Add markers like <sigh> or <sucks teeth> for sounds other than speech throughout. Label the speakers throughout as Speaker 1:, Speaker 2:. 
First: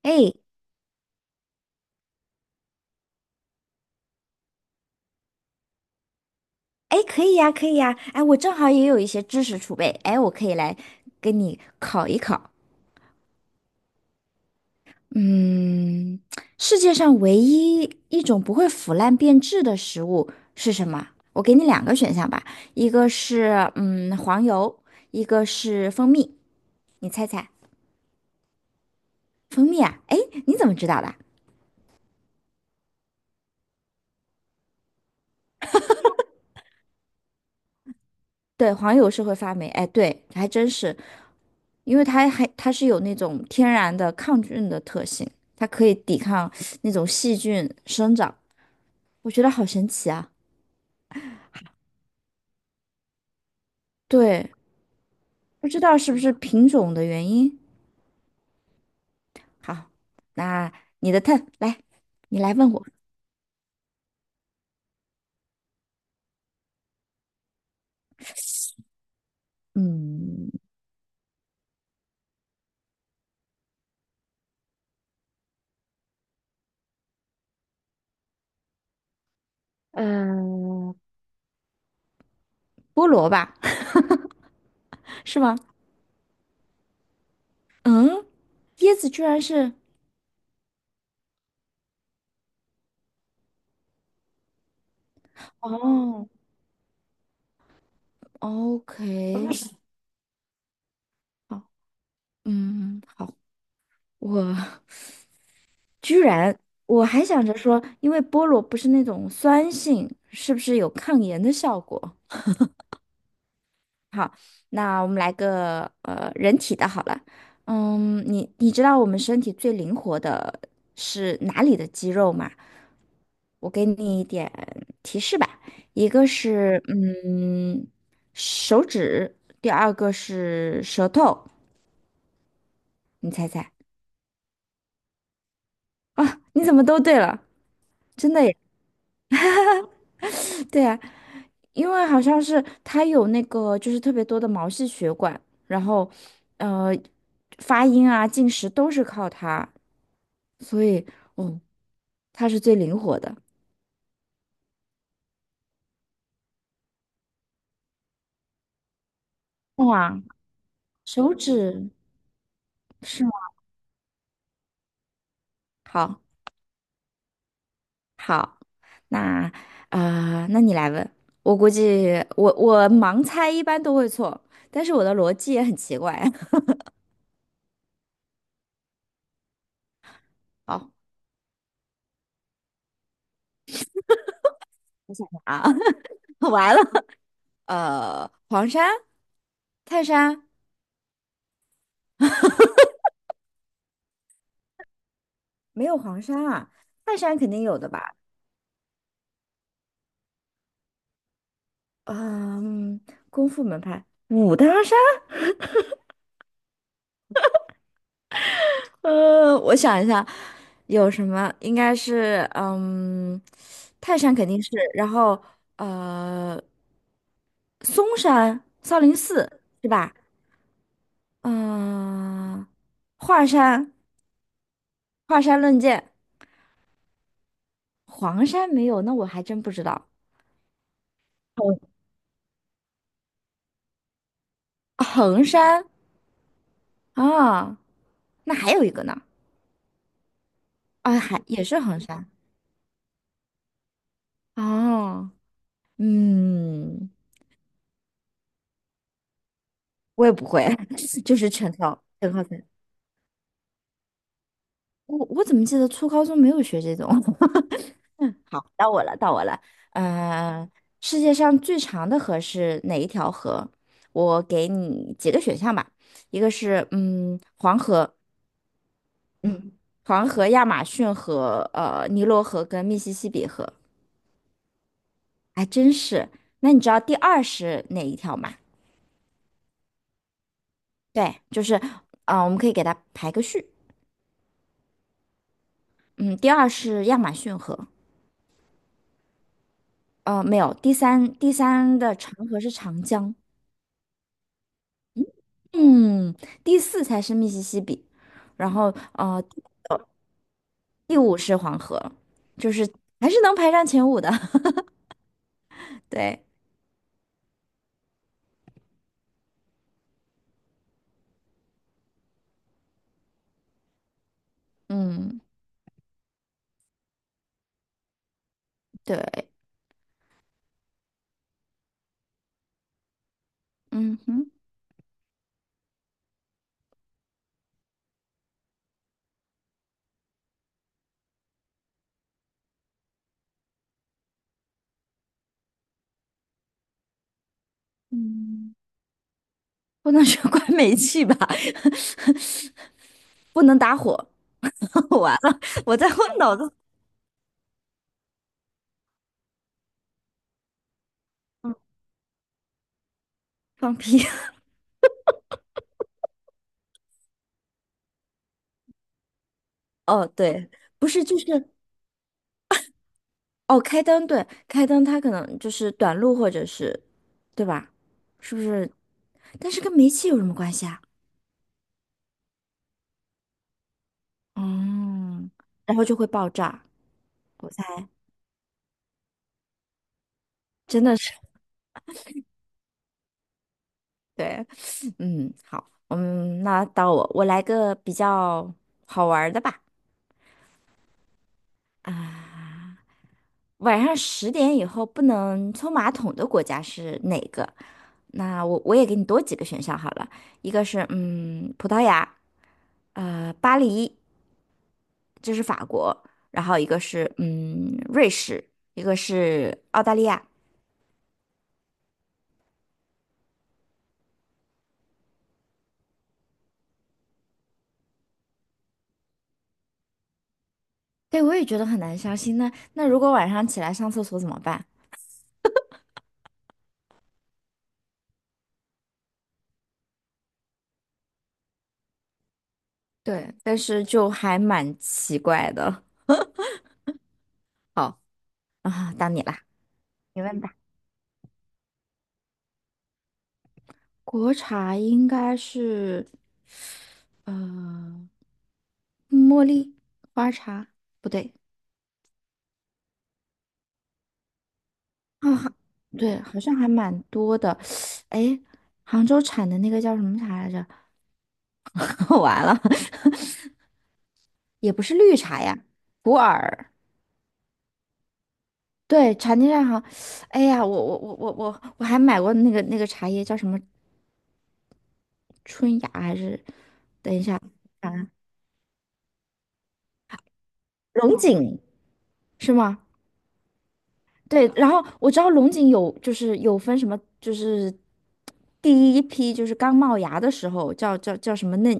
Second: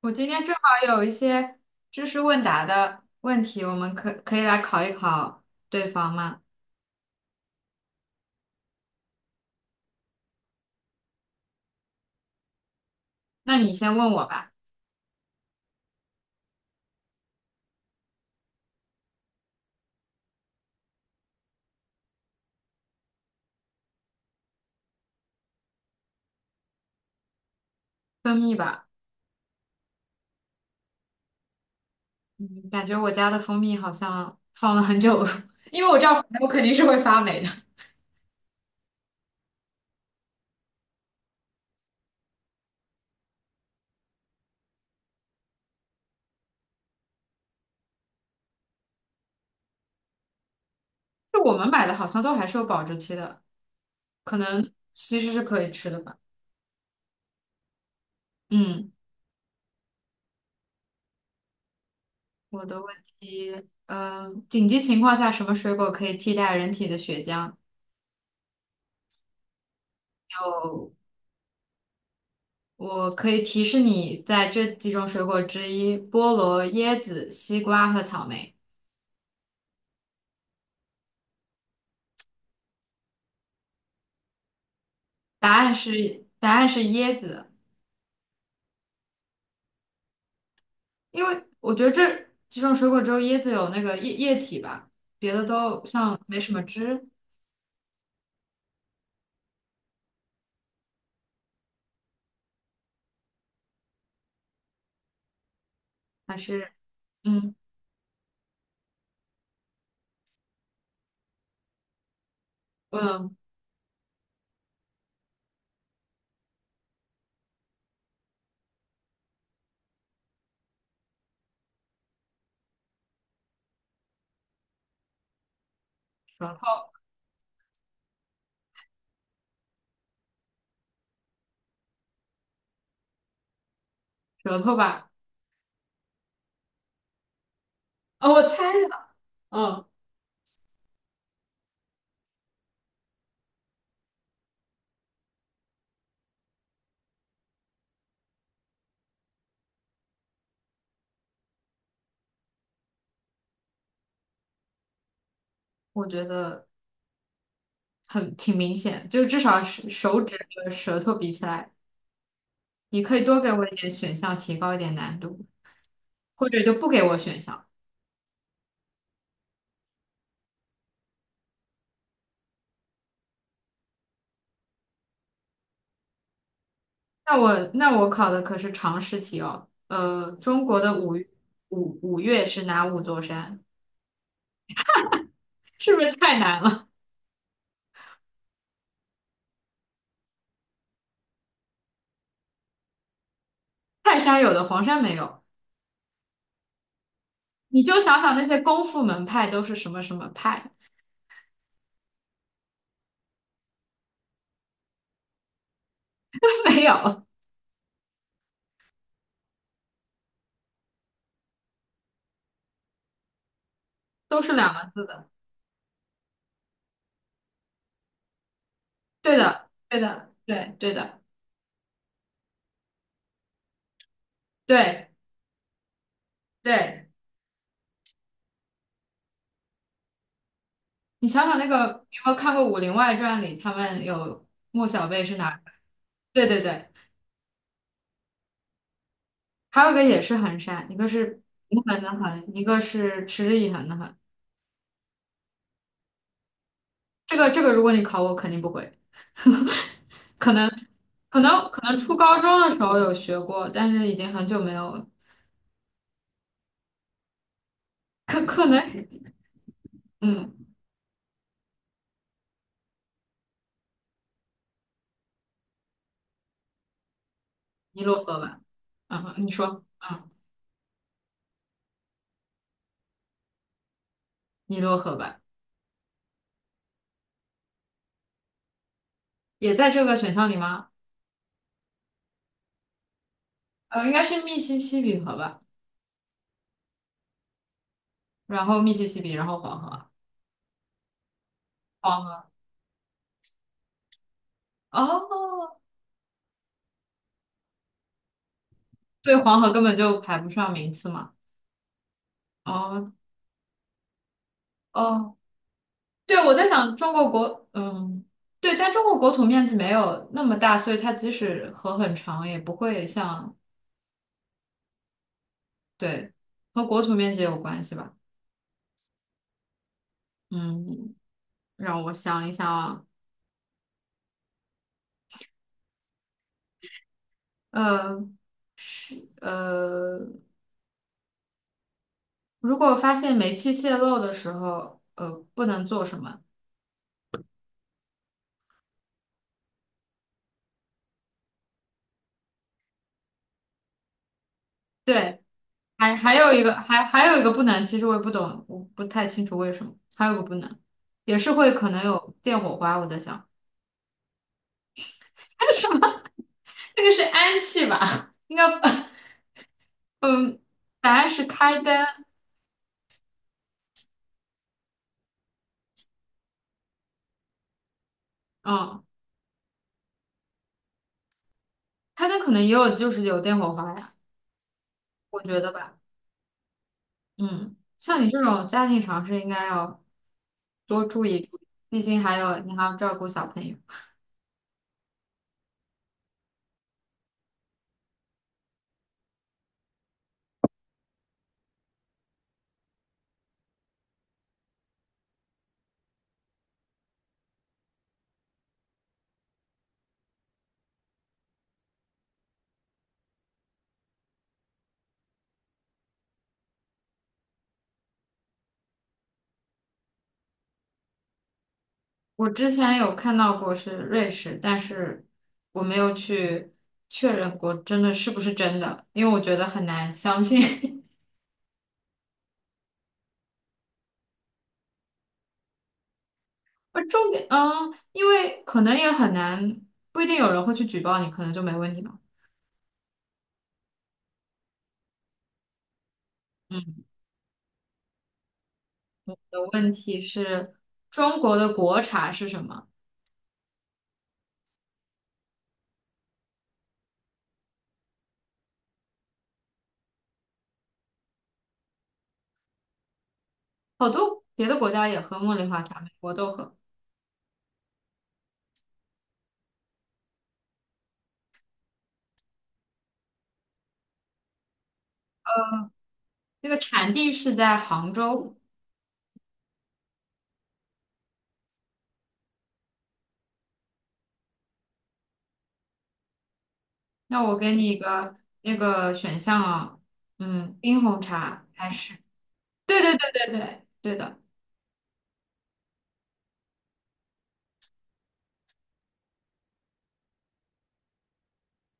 Speaker 1: 我今
Speaker 2: 哎
Speaker 1: 天正好有一些知识问答的问题，我们可以来考一考对方吗？
Speaker 2: 哎，可以呀，可以呀，哎，我正好也有一些知识储备，哎，我可以来跟你考一考。
Speaker 1: 那你先问我吧。
Speaker 2: 嗯，世界上唯一一种不会腐烂变质的食物是什么？我给你两个选项吧，一个是黄油，一个是蜂蜜，你猜猜？
Speaker 1: 蜂蜜吧。
Speaker 2: 蜂蜜啊？哎，你怎么知道的？
Speaker 1: 嗯，感觉我家的蜂蜜好像放了很久，<laughs> 因为我知道反正我肯定是会发霉的。
Speaker 2: 对，黄油是会发霉，哎，对，还真是，因为它是有那种天然的抗菌的特性，它可以抵抗那种细菌生长，我觉得好神奇啊！
Speaker 1: 就我们买的好像都还是有保质期的，可
Speaker 2: 对，
Speaker 1: 能其实是可
Speaker 2: 不
Speaker 1: 以
Speaker 2: 知
Speaker 1: 吃
Speaker 2: 道
Speaker 1: 的
Speaker 2: 是
Speaker 1: 吧。
Speaker 2: 不是品种的原因。
Speaker 1: 嗯，
Speaker 2: 好，那你的 t 来，你来
Speaker 1: 我
Speaker 2: 问
Speaker 1: 的
Speaker 2: 我，
Speaker 1: 问题，紧急情况下什么水果可以替代人体的血浆？
Speaker 2: 嗯，
Speaker 1: 有我可以提示你，在这几种水果之一，菠萝、椰子、西瓜和草莓。
Speaker 2: 嗯，菠萝吧，<laughs> 是
Speaker 1: 答
Speaker 2: 吗？
Speaker 1: 案是答案是椰子，
Speaker 2: 嗯，椰子居然是，
Speaker 1: 因为我觉得这几种水果只有椰子有那个液体吧，别的都像
Speaker 2: 哦
Speaker 1: 没什么汁。
Speaker 2: ，OK，好，好，我。居
Speaker 1: 还
Speaker 2: 然，
Speaker 1: 是
Speaker 2: 我还想
Speaker 1: 嗯
Speaker 2: 着说，因为菠萝不是那种酸性，是不是有抗炎的效果？
Speaker 1: 嗯，
Speaker 2: 好，那我们来个人体的好了。你知道我们身体最灵活的是哪里的肌肉吗？我给你一点提示吧，一个
Speaker 1: 舌
Speaker 2: 是
Speaker 1: 头
Speaker 2: 手指，第二个是舌头，你猜猜
Speaker 1: 舌头吧。
Speaker 2: 啊？你怎么都对了？
Speaker 1: 哦，
Speaker 2: 真
Speaker 1: 我
Speaker 2: 的耶！
Speaker 1: 猜的。嗯，
Speaker 2: 对啊，因为好像是它有那个就是特别多的毛细血管，然后呃发音啊、进食都是靠它，所以嗯，它是最灵活的。
Speaker 1: 我觉得挺明显，就至少是手
Speaker 2: 哇，
Speaker 1: 指和舌头比
Speaker 2: 手
Speaker 1: 起来，
Speaker 2: 指
Speaker 1: 你可以
Speaker 2: 是吗？
Speaker 1: 多给我一点选项，提高一点难度，
Speaker 2: 好，
Speaker 1: 或者就不给我选项。
Speaker 2: 好，那那你来问，我估计我盲猜一般都会错，但是我的逻辑也很奇怪。<laughs>
Speaker 1: 那我考的可是常识题哦。中国
Speaker 2: 好
Speaker 1: 的五岳是哪五座山？
Speaker 2: 啊，
Speaker 1: <laughs> 是不是太
Speaker 2: <laughs>
Speaker 1: 难
Speaker 2: 完了，
Speaker 1: 了？
Speaker 2: 黄山、泰山。
Speaker 1: <laughs> 泰山有的，黄山没有。
Speaker 2: 没有黄山啊，泰山肯定有
Speaker 1: 你
Speaker 2: 的
Speaker 1: 就
Speaker 2: 吧？
Speaker 1: 想想那些功夫门派都是什么什么派，
Speaker 2: 嗯，功夫门派，武当山，
Speaker 1: <laughs> 没有，
Speaker 2: 我想一下，有什么？应该是，泰山
Speaker 1: 都
Speaker 2: 肯
Speaker 1: 是
Speaker 2: 定是，
Speaker 1: 两个字
Speaker 2: 然
Speaker 1: 的。
Speaker 2: 后呃，嵩山、少林
Speaker 1: 对
Speaker 2: 寺
Speaker 1: 的，
Speaker 2: 是
Speaker 1: 对
Speaker 2: 吧？
Speaker 1: 的，对，对的，
Speaker 2: 嗯、华山、
Speaker 1: 对
Speaker 2: 华山论剑，
Speaker 1: 对。
Speaker 2: 黄山没有，那我还真不知道。
Speaker 1: 你想想那
Speaker 2: 衡
Speaker 1: 个，你有没有看过《武林外传》里他们有莫小贝是
Speaker 2: 衡
Speaker 1: 哪儿？
Speaker 2: 山
Speaker 1: 对对对，
Speaker 2: 啊，那还有一个呢，
Speaker 1: 还有一个也是衡山，一个
Speaker 2: 啊，
Speaker 1: 是
Speaker 2: 还也是
Speaker 1: 平
Speaker 2: 衡
Speaker 1: 衡的
Speaker 2: 山
Speaker 1: 衡，一个是持之以恒的恒。
Speaker 2: 哦。嗯，
Speaker 1: 这个，如果你考我，肯定不会。<laughs>
Speaker 2: 我也不
Speaker 1: 可
Speaker 2: 会，
Speaker 1: 能
Speaker 2: <laughs> 就
Speaker 1: 可
Speaker 2: 是
Speaker 1: 能
Speaker 2: 全
Speaker 1: 可能
Speaker 2: 靠
Speaker 1: 初
Speaker 2: 全
Speaker 1: 高
Speaker 2: 靠
Speaker 1: 中
Speaker 2: 猜。
Speaker 1: 的时候有学过，但是已经很久没有了。
Speaker 2: 我怎么记得初高中没有学这种？<laughs> 嗯，
Speaker 1: 可
Speaker 2: 好，
Speaker 1: 可能
Speaker 2: 到我了，到我了。
Speaker 1: 嗯，
Speaker 2: 嗯，世界上最长的河是哪一条河？我给你几个选项吧，一个是黄
Speaker 1: 尼
Speaker 2: 河，
Speaker 1: 罗河吧。你
Speaker 2: 嗯
Speaker 1: 说，
Speaker 2: 黄河、亚马逊河、尼罗河跟密西西比河。
Speaker 1: 尼罗河吧，
Speaker 2: 还真是。那你知道第二是哪一条吗？
Speaker 1: 也在这个选项里吗？
Speaker 2: 对，就是，我们可以给它排个序。
Speaker 1: 应该是密西西比河吧，
Speaker 2: 嗯，第二是亚马逊河。
Speaker 1: 然后密西西比，然后黄河，
Speaker 2: 没有，第三的
Speaker 1: 黄
Speaker 2: 长
Speaker 1: 河。
Speaker 2: 河是长江，
Speaker 1: 哦，
Speaker 2: 嗯，第四才是密西西比，然后
Speaker 1: 对，
Speaker 2: 呃，
Speaker 1: 黄河根本就排不上名次
Speaker 2: 第
Speaker 1: 嘛。
Speaker 2: 五是黄河，就是
Speaker 1: 哦
Speaker 2: 还是能排上前五的。
Speaker 1: 哦，
Speaker 2: <laughs>
Speaker 1: 对，
Speaker 2: 对，
Speaker 1: 我在想中国，对，但中国国土面积没有那么大，所以它即使河很长，也不会像，
Speaker 2: 嗯，
Speaker 1: 对，和国土面积有关系吧？
Speaker 2: 对，
Speaker 1: 嗯，让我想一想啊，
Speaker 2: 嗯哼，
Speaker 1: 呃呃，如果发现煤气泄漏的时候，不能做什么？
Speaker 2: 嗯，不能说关煤气吧，<laughs> 不能打火，<laughs> 完
Speaker 1: 对，
Speaker 2: 了，我在
Speaker 1: 还还
Speaker 2: 我
Speaker 1: 有
Speaker 2: 脑
Speaker 1: 一
Speaker 2: 子
Speaker 1: 个，还有一个不能，其实我也不懂，我不太清楚为什么，还有一个不能，也是会可能有电火花，我在想，
Speaker 2: 放屁。
Speaker 1: <laughs> 什么，<laughs> 那个是氨气吧？应该不。
Speaker 2: <laughs> 哦，
Speaker 1: 嗯，
Speaker 2: 对，不
Speaker 1: 答
Speaker 2: 是，
Speaker 1: 案
Speaker 2: 就
Speaker 1: 是
Speaker 2: 是。
Speaker 1: 开灯。
Speaker 2: 哦，开灯，对，开灯，它可能就是短路或者是，对吧？是不是？
Speaker 1: 嗯，
Speaker 2: 但是跟煤气有什么关系啊？
Speaker 1: 开灯可能也有，就是有电火花呀，我
Speaker 2: 嗯，
Speaker 1: 觉得
Speaker 2: 然
Speaker 1: 吧。
Speaker 2: 后就会爆炸，我
Speaker 1: 嗯，
Speaker 2: 猜，
Speaker 1: 像你这种家庭常识，应该要
Speaker 2: 真
Speaker 1: 多
Speaker 2: 的
Speaker 1: 注
Speaker 2: 是，
Speaker 1: 意注意，毕竟还有你还要照顾小朋友。
Speaker 2: 对，<laughs> <sucks teeth> 好，那到我，我来个比较好玩儿的吧。啊，晚上10点以后不能冲马桶的国家是哪个？那我也给你多几个选项好了，一个是葡萄牙，巴黎，这是法国，然后一个是瑞士，一个是澳大利亚。
Speaker 1: 我之前有看到过是瑞士，但是我没有去确认过真的是不是真的，因为我觉得很难相信。<laughs>
Speaker 2: 对，我也觉得很难相信。那如果晚上起来上厕所怎么办？
Speaker 1: 而重点，因为可能也很难，不一定有人会去举报你，可能就没问题吧。
Speaker 2: 对，但是就还蛮奇怪的
Speaker 1: 嗯。
Speaker 2: 好，啊。到你
Speaker 1: 的
Speaker 2: 啦，
Speaker 1: 问题
Speaker 2: 你问
Speaker 1: 是，
Speaker 2: 吧。
Speaker 1: 中国的国茶是什么？
Speaker 2: 国茶应该是嗯茉莉花茶，不对
Speaker 1: 好多别的国家也喝茉
Speaker 2: 啊，
Speaker 1: 莉
Speaker 2: 哈
Speaker 1: 花茶，美国
Speaker 2: 对，
Speaker 1: 都
Speaker 2: 好像
Speaker 1: 喝。
Speaker 2: 还蛮多的。<sucks teeth> 哎，杭州产的那个叫什么茶来着？<laughs> 完了，<laughs> 也不是绿茶呀，普
Speaker 1: 那个
Speaker 2: 洱。
Speaker 1: 产地是在杭州。
Speaker 2: 对，茶叶蛋好，哎呀，我还买过那个茶叶，叫什么春芽还是
Speaker 1: 那我给你一个那个选项啊，冰红
Speaker 2: 龙
Speaker 1: 茶
Speaker 2: 井
Speaker 1: 还是？
Speaker 2: 是吗？
Speaker 1: 对对对对对对的。
Speaker 2: 对，然后我知道龙井有就是有分什么，就是第一批就是刚冒芽的时候叫什么嫩，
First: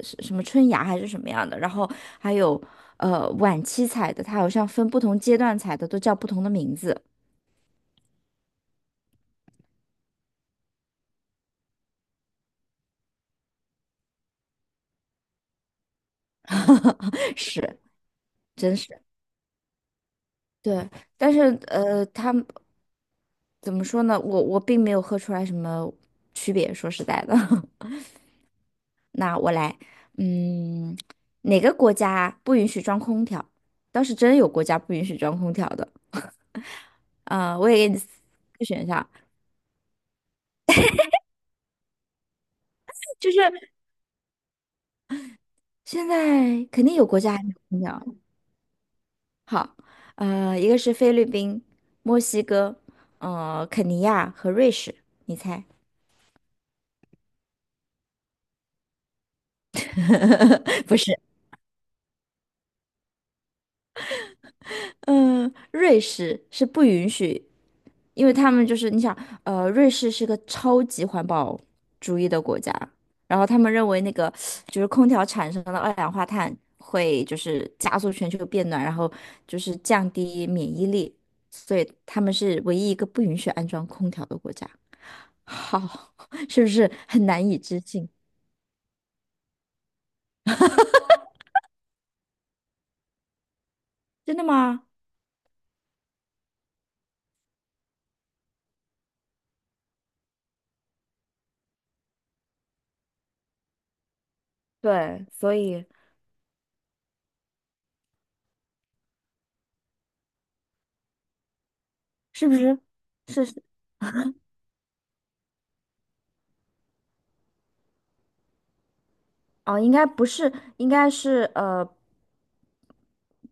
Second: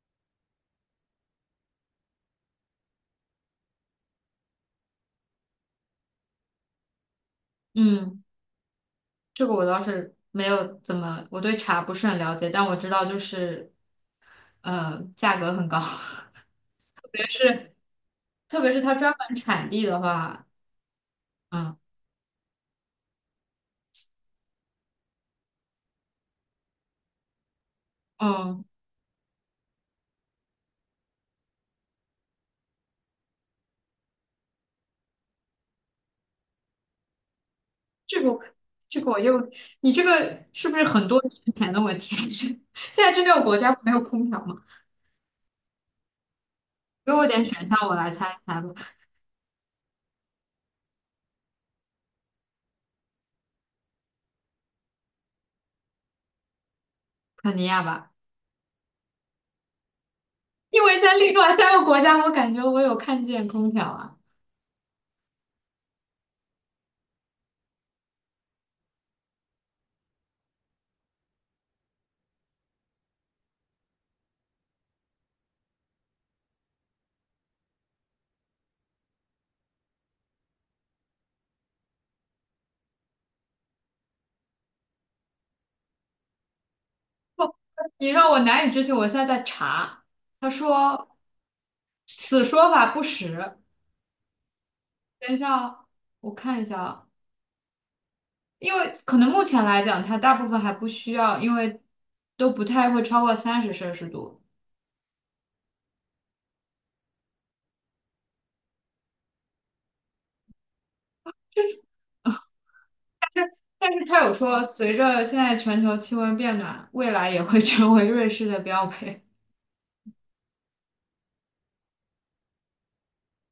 Speaker 2: 是什么春芽还是什么样的，然后还有晚期采的，它好像分不同阶段采的都叫不同的名字，
Speaker 1: 嗯，这个我倒是没有怎么，我对茶不是很了解，但我知道就是，价格很高，<laughs> 别
Speaker 2: <laughs>
Speaker 1: 是
Speaker 2: 是，
Speaker 1: 特别
Speaker 2: 真
Speaker 1: 是它
Speaker 2: 是。
Speaker 1: 专门产地的话。
Speaker 2: 对，但是
Speaker 1: 嗯
Speaker 2: 他们怎么说呢？我并没有喝出来什么区别，说实在的。<laughs>
Speaker 1: 嗯。
Speaker 2: 来，嗯，哪个国家不允许装空调？倒是真有国家不允许装空调的。啊、我也给你四
Speaker 1: 这个
Speaker 2: 个选
Speaker 1: 这
Speaker 2: 项，
Speaker 1: 个我又，你这个是不是很多年前的问题？<laughs> 是现在这
Speaker 2: 就
Speaker 1: 六
Speaker 2: 是
Speaker 1: 个国家没有空调吗？
Speaker 2: 现在肯定有
Speaker 1: 给
Speaker 2: 国
Speaker 1: 我
Speaker 2: 家还
Speaker 1: 点
Speaker 2: 没有
Speaker 1: 选项，
Speaker 2: 空
Speaker 1: 我来
Speaker 2: 调。
Speaker 1: 猜一猜吧。
Speaker 2: 好，一个是菲律宾、墨西哥、肯尼亚和瑞士，你猜？
Speaker 1: 肯尼亚吧，因
Speaker 2: <laughs> 不
Speaker 1: 为在
Speaker 2: 是。
Speaker 1: 另外三个国家，我感觉我有看见空调啊。
Speaker 2: 嗯，瑞士是不允许，因为他们就是你想，瑞士是个超级环保主义的国家，然后他们认为那个就是空调产生的二氧化碳会就是加速全球变暖，然后就是降低免疫力，所以他们是唯一一个不允许安装空调的国家。好，<laughs> 是不是很难
Speaker 1: 不，
Speaker 2: 以置
Speaker 1: 你
Speaker 2: 信？
Speaker 1: 让我难以置信。我现在在查，他说此说法不实。
Speaker 2: 真的吗？
Speaker 1: 等一下哦，我看一下啊，因为可能目前来讲，它大部分还不需要，因为都不太会超过30摄氏度。
Speaker 2: 对，所以是不是？
Speaker 1: 但是他有说，随着现在全球气温变暖，未来也会成为瑞士的标配。
Speaker 2: 哦，应该不是，应该是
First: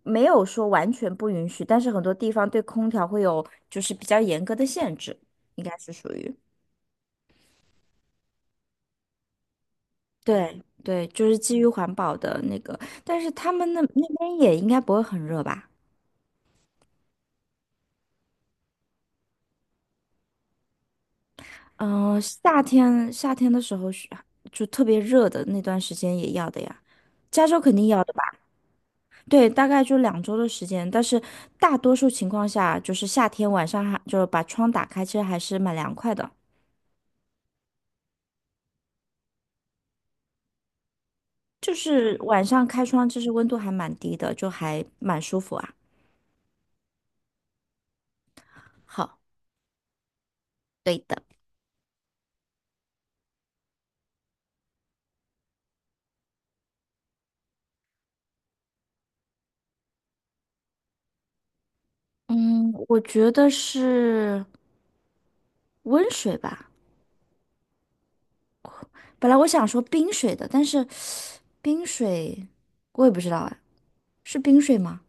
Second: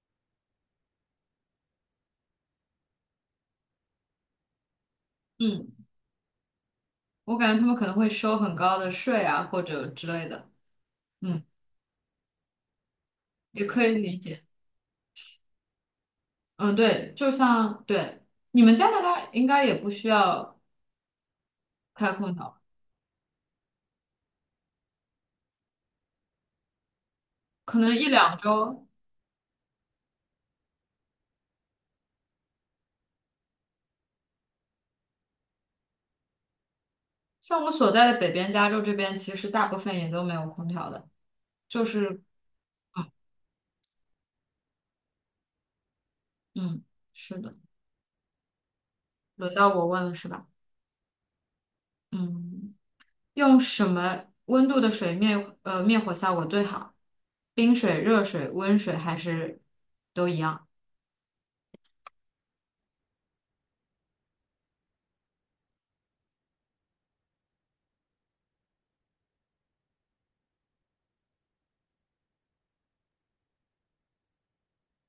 Speaker 2: 没有说完全不允许，但是很多地方对空调会有就是比较严格的限制，应
Speaker 1: 嗯，
Speaker 2: 该是属于。
Speaker 1: 我感觉他们可能会收很高的税啊，或者之类的。
Speaker 2: 对对，就是
Speaker 1: 嗯，
Speaker 2: 基于环保的那个，但是他
Speaker 1: 也
Speaker 2: 们那
Speaker 1: 可以
Speaker 2: 那
Speaker 1: 理
Speaker 2: 边
Speaker 1: 解。
Speaker 2: 也应该不会很热吧？
Speaker 1: 嗯，对，就像对你们加拿大应该也不需要开
Speaker 2: 嗯、
Speaker 1: 空调，
Speaker 2: 夏天的时候是就特别热的那段时间也要的呀，加州肯
Speaker 1: 可
Speaker 2: 定
Speaker 1: 能
Speaker 2: 要
Speaker 1: 一
Speaker 2: 的
Speaker 1: 两
Speaker 2: 吧。
Speaker 1: 周。
Speaker 2: 对，大概就2周的时间，但是大多数情况下，就是夏天晚上还就是把窗打开，其实还是蛮凉快的。
Speaker 1: 像我所在的北边加州这边，其实大部分也都没有空调的，
Speaker 2: 就
Speaker 1: 就
Speaker 2: 是
Speaker 1: 是
Speaker 2: 晚上开窗，
Speaker 1: 嗯
Speaker 2: 其实温度还蛮低的，就还蛮舒服啊。
Speaker 1: 嗯，是的。
Speaker 2: 好，
Speaker 1: 轮到我问了是吧？
Speaker 2: 对的，
Speaker 1: 嗯。用什么温度的水灭灭火效果最好？冰水、热水、温水还是都一样？
Speaker 2: 嗯，我觉得是温水吧。本来我想说冰水的，但是冰水我也不知道哎，是冰水吗？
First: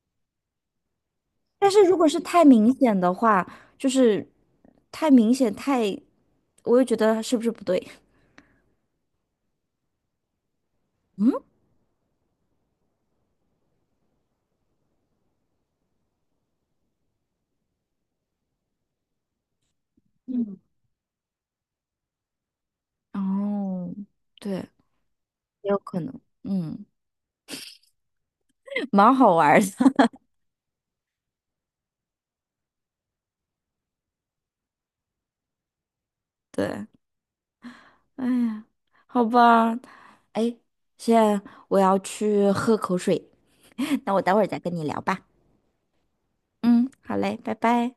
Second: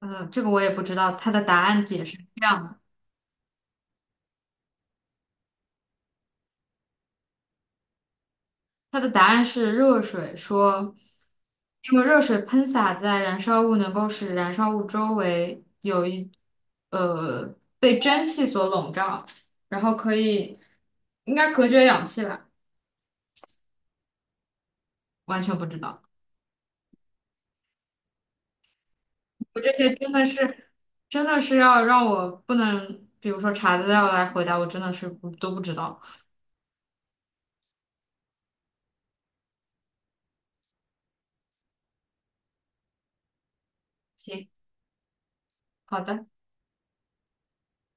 Speaker 1: 这个我也不知道。它的答
Speaker 2: 但是
Speaker 1: 案
Speaker 2: 如
Speaker 1: 解
Speaker 2: 果
Speaker 1: 释
Speaker 2: 是
Speaker 1: 是这
Speaker 2: 太
Speaker 1: 样
Speaker 2: 明
Speaker 1: 的，
Speaker 2: 显的话，就是太明显太，我又觉得是不是不对？
Speaker 1: 它的答案是热水，说
Speaker 2: 嗯。
Speaker 1: 因为热水喷洒在燃烧物，能够使燃烧物周围呃被蒸汽所笼罩，然后可以应该隔绝氧气吧？
Speaker 2: 哦，对，
Speaker 1: 完全不
Speaker 2: 也
Speaker 1: 知
Speaker 2: 有可
Speaker 1: 道。
Speaker 2: 能，嗯，<laughs> 蛮好玩
Speaker 1: 我
Speaker 2: 儿的，
Speaker 1: 这些
Speaker 2: <laughs>
Speaker 1: 真的是，真的是要让我不能，比如说查资料来回答，我真的是不都不知道。
Speaker 2: 对，哎呀，好吧，哎，现在我要去喝口水，<laughs> 那我待会儿
Speaker 1: 行，
Speaker 2: 再跟你聊吧，
Speaker 1: 好的。
Speaker 2: 嗯，好嘞，拜拜。